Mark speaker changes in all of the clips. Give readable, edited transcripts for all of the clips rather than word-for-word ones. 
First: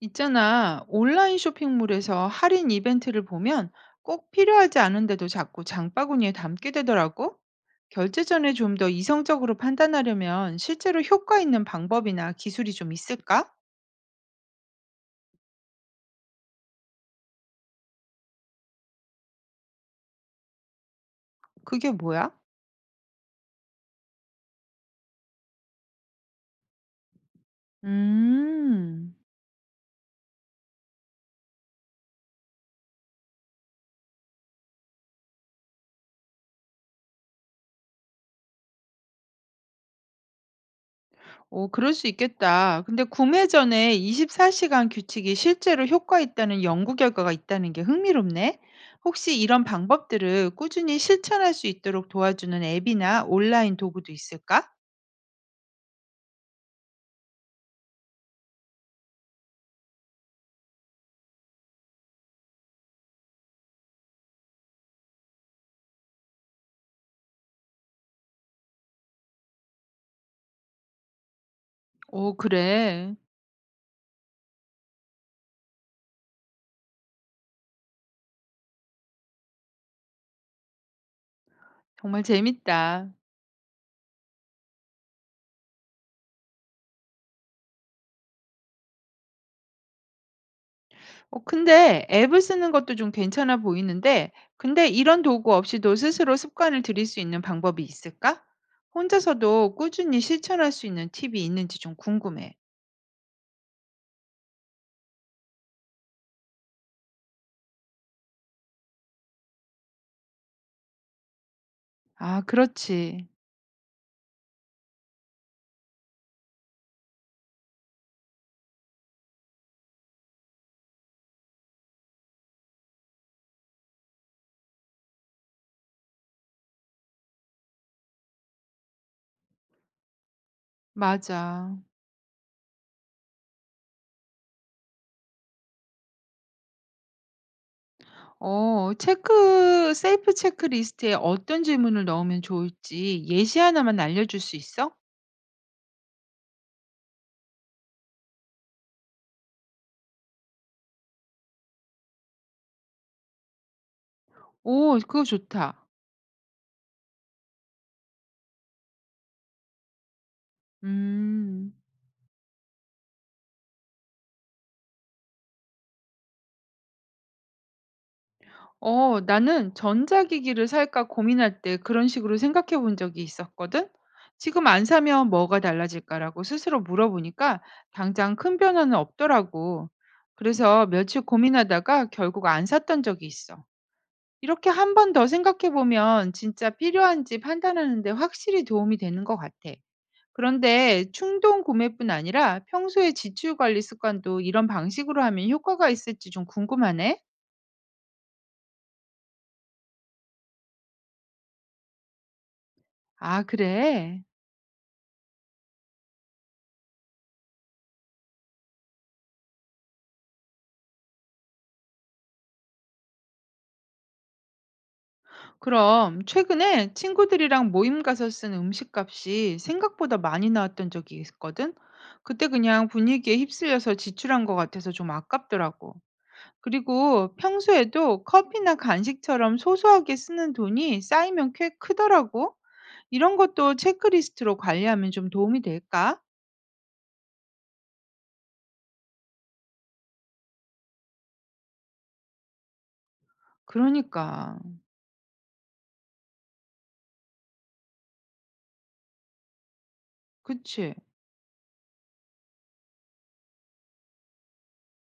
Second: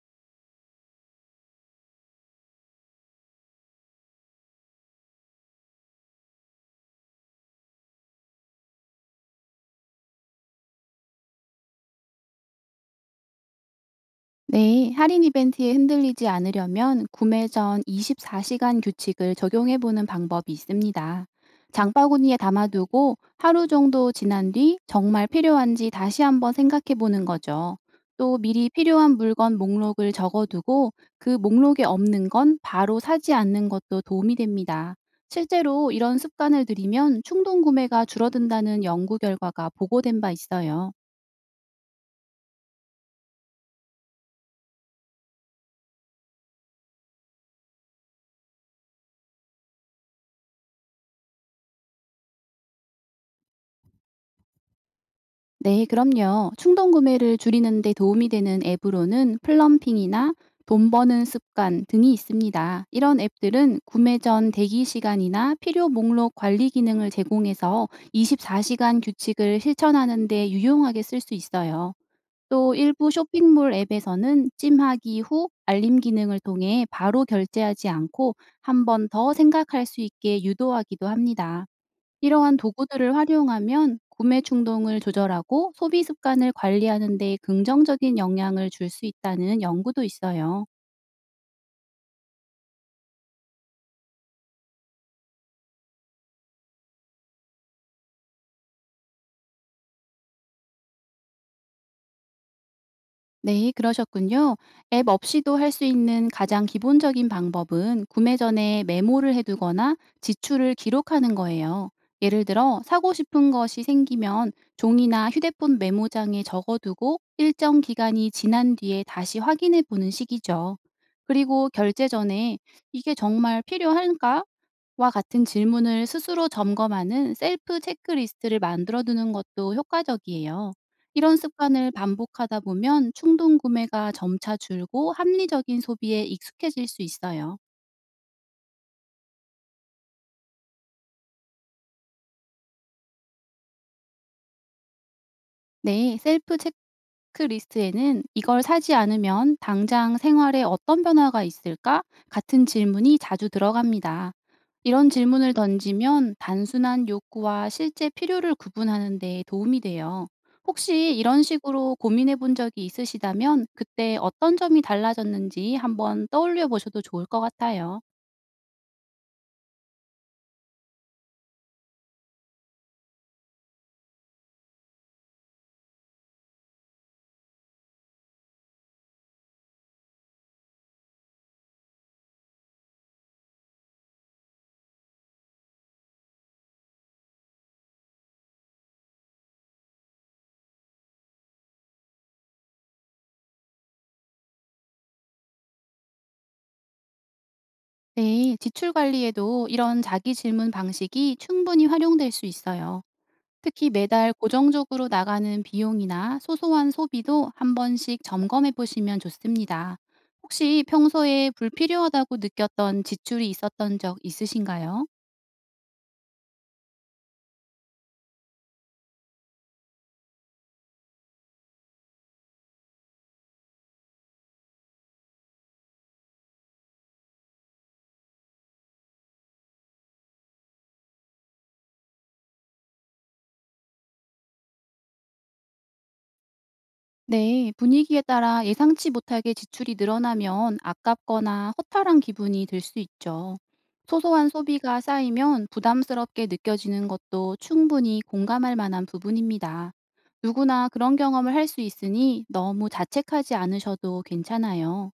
Speaker 1: 있잖아, 온라인 쇼핑몰에서 할인 이벤트를 보면 꼭 필요하지 않은데도 자꾸 장바구니에 담게 되더라고. 결제 전에 좀 더 이성적으로 판단하려면 실제로 효과 있는 방법이나 기술이 좀 있을까?
Speaker 2: 네, 할인 이벤트에 흔들리지 않으려면 구매 전 24시간 규칙을 적용해 보는 방법이 있습니다.
Speaker 1: 그게 뭐야?
Speaker 2: 장바구니에 담아두고 하루 정도 지난 뒤 정말 필요한지 다시 한번 생각해 보는 거죠. 또 미리
Speaker 1: 음,
Speaker 2: 필요한 물건 목록을 적어두고 그 목록에 없는 건 바로 사지 않는 것도 도움이 됩니다. 실제로 이런 습관을 들이면 충동 구매가 줄어든다는 연구 결과가 보고된 바 있어요.
Speaker 1: 오, 그럴 수 있겠다. 근데 구매 전에 24시간 규칙이 실제로 효과 있다는 연구 결과가 있다는 게 흥미롭네. 혹시 이런 방법들을 꾸준히 실천할 수 있도록 도와주는 앱이나 온라인 도구도 있을까?
Speaker 2: 네, 그럼요. 충동 구매를 줄이는 데 도움이 되는 앱으로는 플럼핑이나 돈 버는 습관 등이 있습니다. 이런 앱들은 구매 전 대기 시간이나 필요 목록 관리 기능을 제공해서 24시간 규칙을 실천하는 데 유용하게 쓸 수 있어요.
Speaker 1: 오,
Speaker 2: 또 일부
Speaker 1: 그래.
Speaker 2: 쇼핑몰 앱에서는 찜하기 후 알림 기능을 통해 바로 결제하지 않고 한번 더 생각할 수 있게 유도하기도 합니다.
Speaker 1: 정말
Speaker 2: 이러한
Speaker 1: 재밌다.
Speaker 2: 도구들을 활용하면 구매 충동을 조절하고 소비 습관을 관리하는 데 긍정적인 영향을 줄 수 있다는 연구도 있어요.
Speaker 1: 어, 근데 앱을 쓰는 것도 좀 괜찮아 보이는데 근데 이런 도구 없이도 스스로 습관을 들일 수 있는 방법이 있을까? 혼자서도 꾸준히 실천할 수 있는 팁이 있는지 좀 궁금해.
Speaker 2: 네, 그러셨군요. 앱 없이도 할 수 있는 가장 기본적인 방법은 구매 전에 메모를 해두거나 지출을 기록하는 거예요.
Speaker 1: 아,
Speaker 2: 예를 들어, 사고
Speaker 1: 그렇지.
Speaker 2: 싶은 것이 생기면 종이나 휴대폰 메모장에 적어두고 일정 기간이 지난 뒤에 다시 확인해 보는 식이죠. 그리고 결제 전에 "이게 정말 필요한가? 와 같은 질문을 스스로 점검하는 셀프 체크리스트를 만들어 두는 것도 효과적이에요. 이런
Speaker 1: 맞아.
Speaker 2: 습관을 반복하다 보면 충동 구매가 점차 줄고 합리적인 소비에 익숙해질 수 있어요.
Speaker 1: 어, 체크 셀프 체크리스트에 어떤 질문을 넣으면 좋을지 예시 하나만 알려 줄 수 있어?
Speaker 2: 네, 셀프 체크리스트에는 "이걸 사지 않으면 당장 생활에 어떤 변화가 있을까?" 같은 질문이 자주 들어갑니다.
Speaker 1: 오,
Speaker 2: 이런
Speaker 1: 그거
Speaker 2: 질문을
Speaker 1: 좋다.
Speaker 2: 던지면 단순한 욕구와 실제 필요를 구분하는 데 도움이 돼요. 혹시 이런
Speaker 1: 음.
Speaker 2: 식으로 고민해 본 적이 있으시다면, 그때 어떤 점이 달라졌는지 한번 떠올려 보셔도 좋을 것 같아요.
Speaker 1: 어, 나는 전자기기를 살까 고민할 때 그런 식으로 생각해 본 적이 있었거든. 지금 안 사면 뭐가 달라질까라고 스스로 물어보니까 당장 큰 변화는 없더라고. 그래서 며칠 고민하다가 결국 안 샀던 적이 있어. 이렇게 한 번 더 생각해 보면 진짜 필요한지 판단하는 데 확실히 도움이 되는 것 같아. 그런데 충동 구매뿐 아니라 평소에 지출 관리 습관도 이런 방식으로 하면 효과가 있을지 좀 궁금하네.
Speaker 2: 네, 지출 관리에도 이런 자기 질문 방식이 충분히 활용될 수 있어요.
Speaker 1: 아,
Speaker 2: 특히
Speaker 1: 그래.
Speaker 2: 매달 고정적으로 나가는 비용이나 소소한 소비도 한 번씩 점검해 보시면 좋습니다. 혹시 평소에 불필요하다고 느꼈던 지출이 있었던 적 있으신가요?
Speaker 1: 그럼 최근에 친구들이랑 모임 가서 쓴 음식값이 생각보다 많이 나왔던 적이 있거든. 그때 그냥 분위기에 휩쓸려서 지출한 것 같아서 좀 아깝더라고. 그리고 평소에도 커피나 간식처럼 소소하게 쓰는 돈이 쌓이면 꽤 크더라고. 이런 것도 체크리스트로 관리하면 좀 도움이 될까?
Speaker 2: 네, 분위기에 따라 예상치 못하게 지출이 늘어나면 아깝거나 허탈한 기분이 들 수 있죠. 소소한
Speaker 1: 그러니까.
Speaker 2: 소비가 쌓이면 부담스럽게 느껴지는 것도 충분히 공감할 만한 부분입니다. 누구나
Speaker 1: 그치.
Speaker 2: 그런 경험을 할 수 있으니 너무 자책하지 않으셔도 괜찮아요.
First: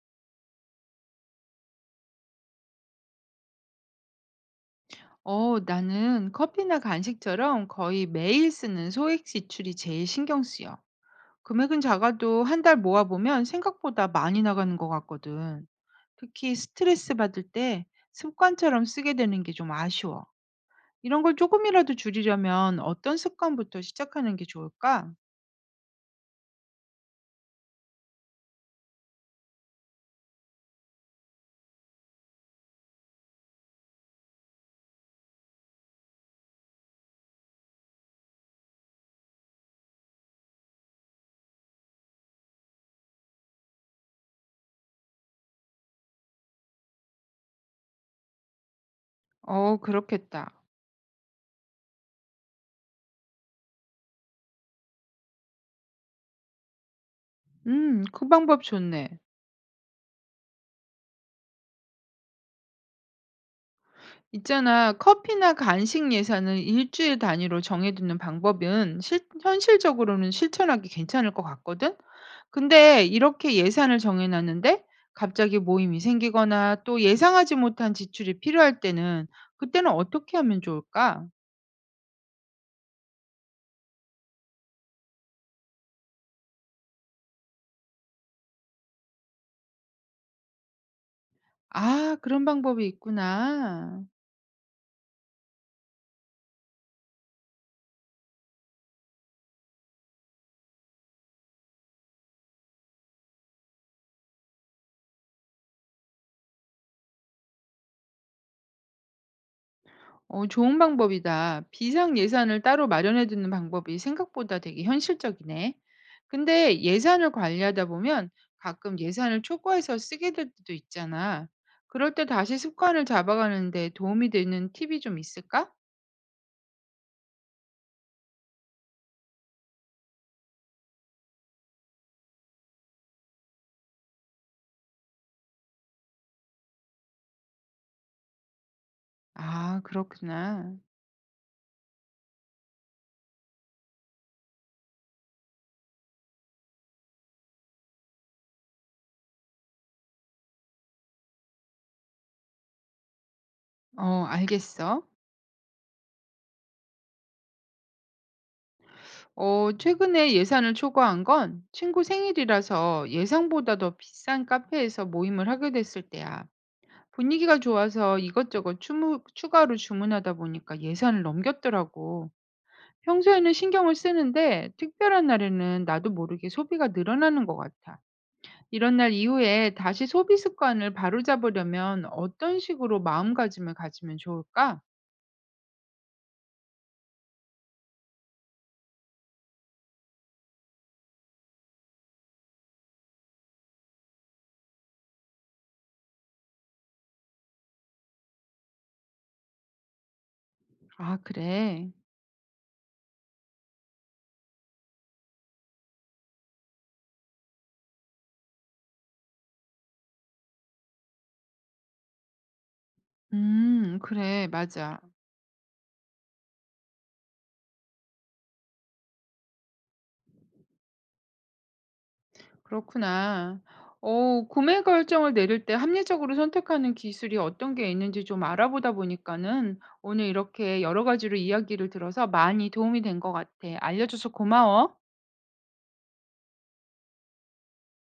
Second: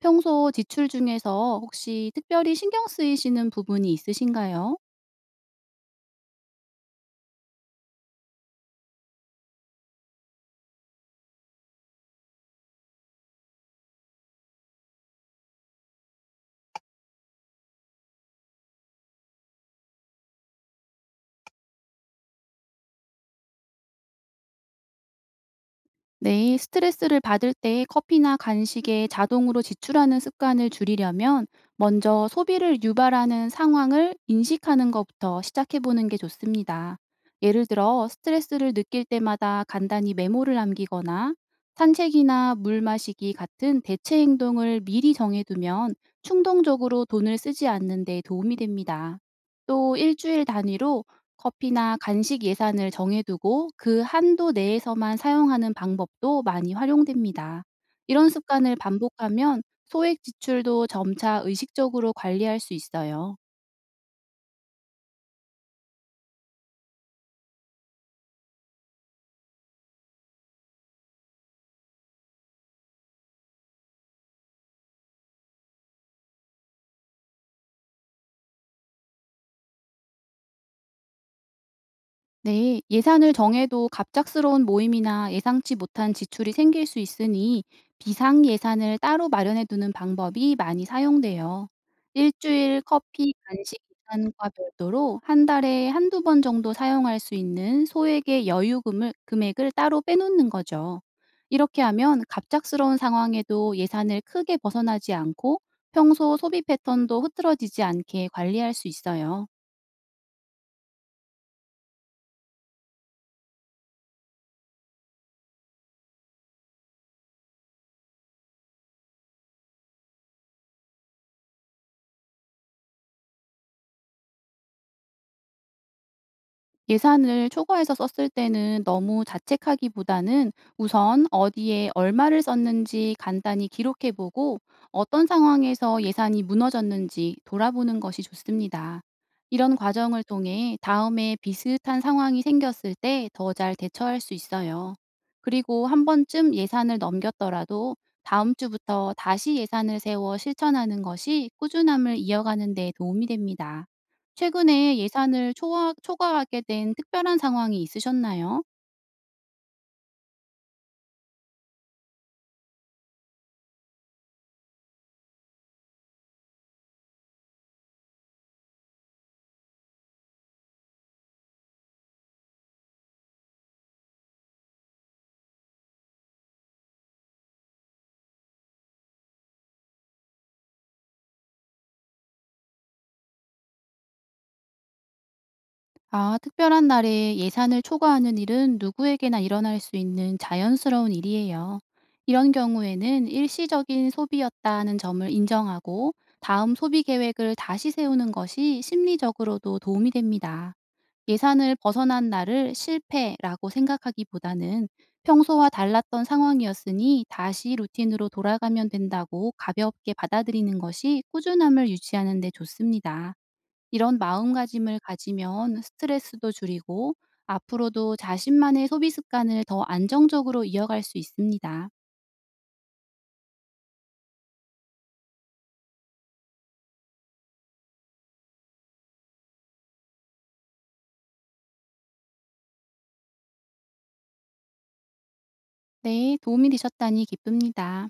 Speaker 2: 평소 지출 중에서 혹시 특별히 신경 쓰이시는 부분이 있으신가요?
Speaker 1: 어, 나는 커피나 간식처럼 거의 매일 쓰는 소액 지출이 제일 신경 쓰여. 금액은 작아도 한 달 모아보면 생각보다 많이 나가는 것 같거든. 특히 스트레스 받을 때 습관처럼 쓰게 되는 게 좀 아쉬워. 이런 걸 조금이라도 줄이려면 어떤 습관부터 시작하는 게 좋을까?
Speaker 2: 네, 스트레스를 받을 때 커피나 간식에 자동으로 지출하는 습관을 줄이려면, 먼저 소비를 유발하는 상황을 인식하는 것부터 시작해 보는 게 좋습니다. 예를 들어 스트레스를 느낄 때마다 간단히 메모를 남기거나, 산책이나 물 마시기 같은 대체 행동을 미리 정해두면 충동적으로 돈을 쓰지 않는 데 도움이 됩니다.
Speaker 1: 어,
Speaker 2: 또 일주일
Speaker 1: 그렇겠다.
Speaker 2: 단위로 커피나 간식 예산을 정해두고 그 한도 내에서만 사용하는 방법도 많이 활용됩니다.
Speaker 1: 그
Speaker 2: 이런
Speaker 1: 방법
Speaker 2: 습관을
Speaker 1: 좋네.
Speaker 2: 반복하면 소액 지출도 점차 의식적으로 관리할 수 있어요.
Speaker 1: 있잖아, 커피나 간식 예산을 일주일 단위로 정해두는 방법은 현실적으로는 실천하기 괜찮을 것 같거든? 근데 이렇게 예산을 정해놨는데 갑자기 모임이 생기거나 또 예상하지 못한 지출이 필요할 때는 그때는 어떻게 하면 좋을까?
Speaker 2: 네, 예산을 정해도 갑작스러운 모임이나 예상치 못한 지출이 생길 수 있으니 비상 예산을 따로 마련해 두는 방법이 많이 사용돼요.
Speaker 1: 아, 그런
Speaker 2: 일주일
Speaker 1: 방법이
Speaker 2: 커피, 간식
Speaker 1: 있구나.
Speaker 2: 예산과 별도로 한 달에 한두 번 정도 사용할 수 있는 소액의 여유금을 금액을 따로 빼놓는 거죠. 이렇게 하면 갑작스러운 상황에도 예산을 크게 벗어나지 않고 평소 소비 패턴도 흐트러지지 않게 관리할 수 있어요.
Speaker 1: 어, 좋은 방법이다. 비상 예산을 따로 마련해 두는 방법이 생각보다 되게 현실적이네. 근데 예산을 관리하다 보면 가끔 예산을 초과해서 쓰게 될 때도 있잖아. 그럴 때 다시 습관을 잡아가는데 도움이 되는 팁이 좀 있을까?
Speaker 2: 예산을 초과해서 썼을 때는 너무 자책하기보다는 우선 어디에 얼마를 썼는지 간단히 기록해 보고 어떤 상황에서 예산이 무너졌는지 돌아보는 것이 좋습니다. 이런
Speaker 1: 아,
Speaker 2: 과정을 통해
Speaker 1: 그렇구나.
Speaker 2: 다음에 비슷한 상황이 생겼을 때 더 잘 대처할 수 있어요. 그리고 한 번쯤 예산을 넘겼더라도 다음 주부터 다시 예산을 세워 실천하는 것이 꾸준함을 이어가는 데 도움이 됩니다.
Speaker 1: 어,
Speaker 2: 최근에
Speaker 1: 알겠어.
Speaker 2: 예산을 초과하게 된 특별한 상황이 있으셨나요?
Speaker 1: 어, 최근에 예산을 초과한 건 친구 생일이라서 예상보다 더 비싼 카페에서 모임을 하게 됐을 때야. 분위기가 좋아서 이것저것 추가로 주문하다 보니까 예산을 넘겼더라고. 평소에는 신경을 쓰는데 특별한 날에는 나도 모르게 소비가 늘어나는 것 같아. 이런 날 이후에 다시 소비 습관을 바로잡으려면 어떤 식으로 마음가짐을 가지면 좋을까?
Speaker 2: 아, 특별한 날에 예산을 초과하는 일은 누구에게나 일어날 수 있는 자연스러운 일이에요. 이런 경우에는 일시적인 소비였다는 점을 인정하고 다음 소비 계획을 다시 세우는 것이 심리적으로도 도움이 됩니다.
Speaker 1: 아,
Speaker 2: 예산을
Speaker 1: 그래.
Speaker 2: 벗어난 날을 실패라고 생각하기보다는 평소와 달랐던 상황이었으니 다시 루틴으로 돌아가면 된다고 가볍게 받아들이는 것이 꾸준함을 유지하는 데 좋습니다. 이런
Speaker 1: 그래.
Speaker 2: 마음가짐을
Speaker 1: 맞아.
Speaker 2: 가지면 스트레스도 줄이고 앞으로도 자신만의 소비 습관을 더 안정적으로 이어갈 수 있습니다.
Speaker 1: 그렇구나. 어, 구매 결정을 내릴 때 합리적으로 선택하는 기술이 어떤 게 있는지 좀 알아보다 보니까는 오늘 이렇게 여러 가지로 이야기를 들어서 많이 도움이 된 것 같아. 알려줘서 고마워.
Speaker 2: 네, 도움이 되셨다니 기쁩니다.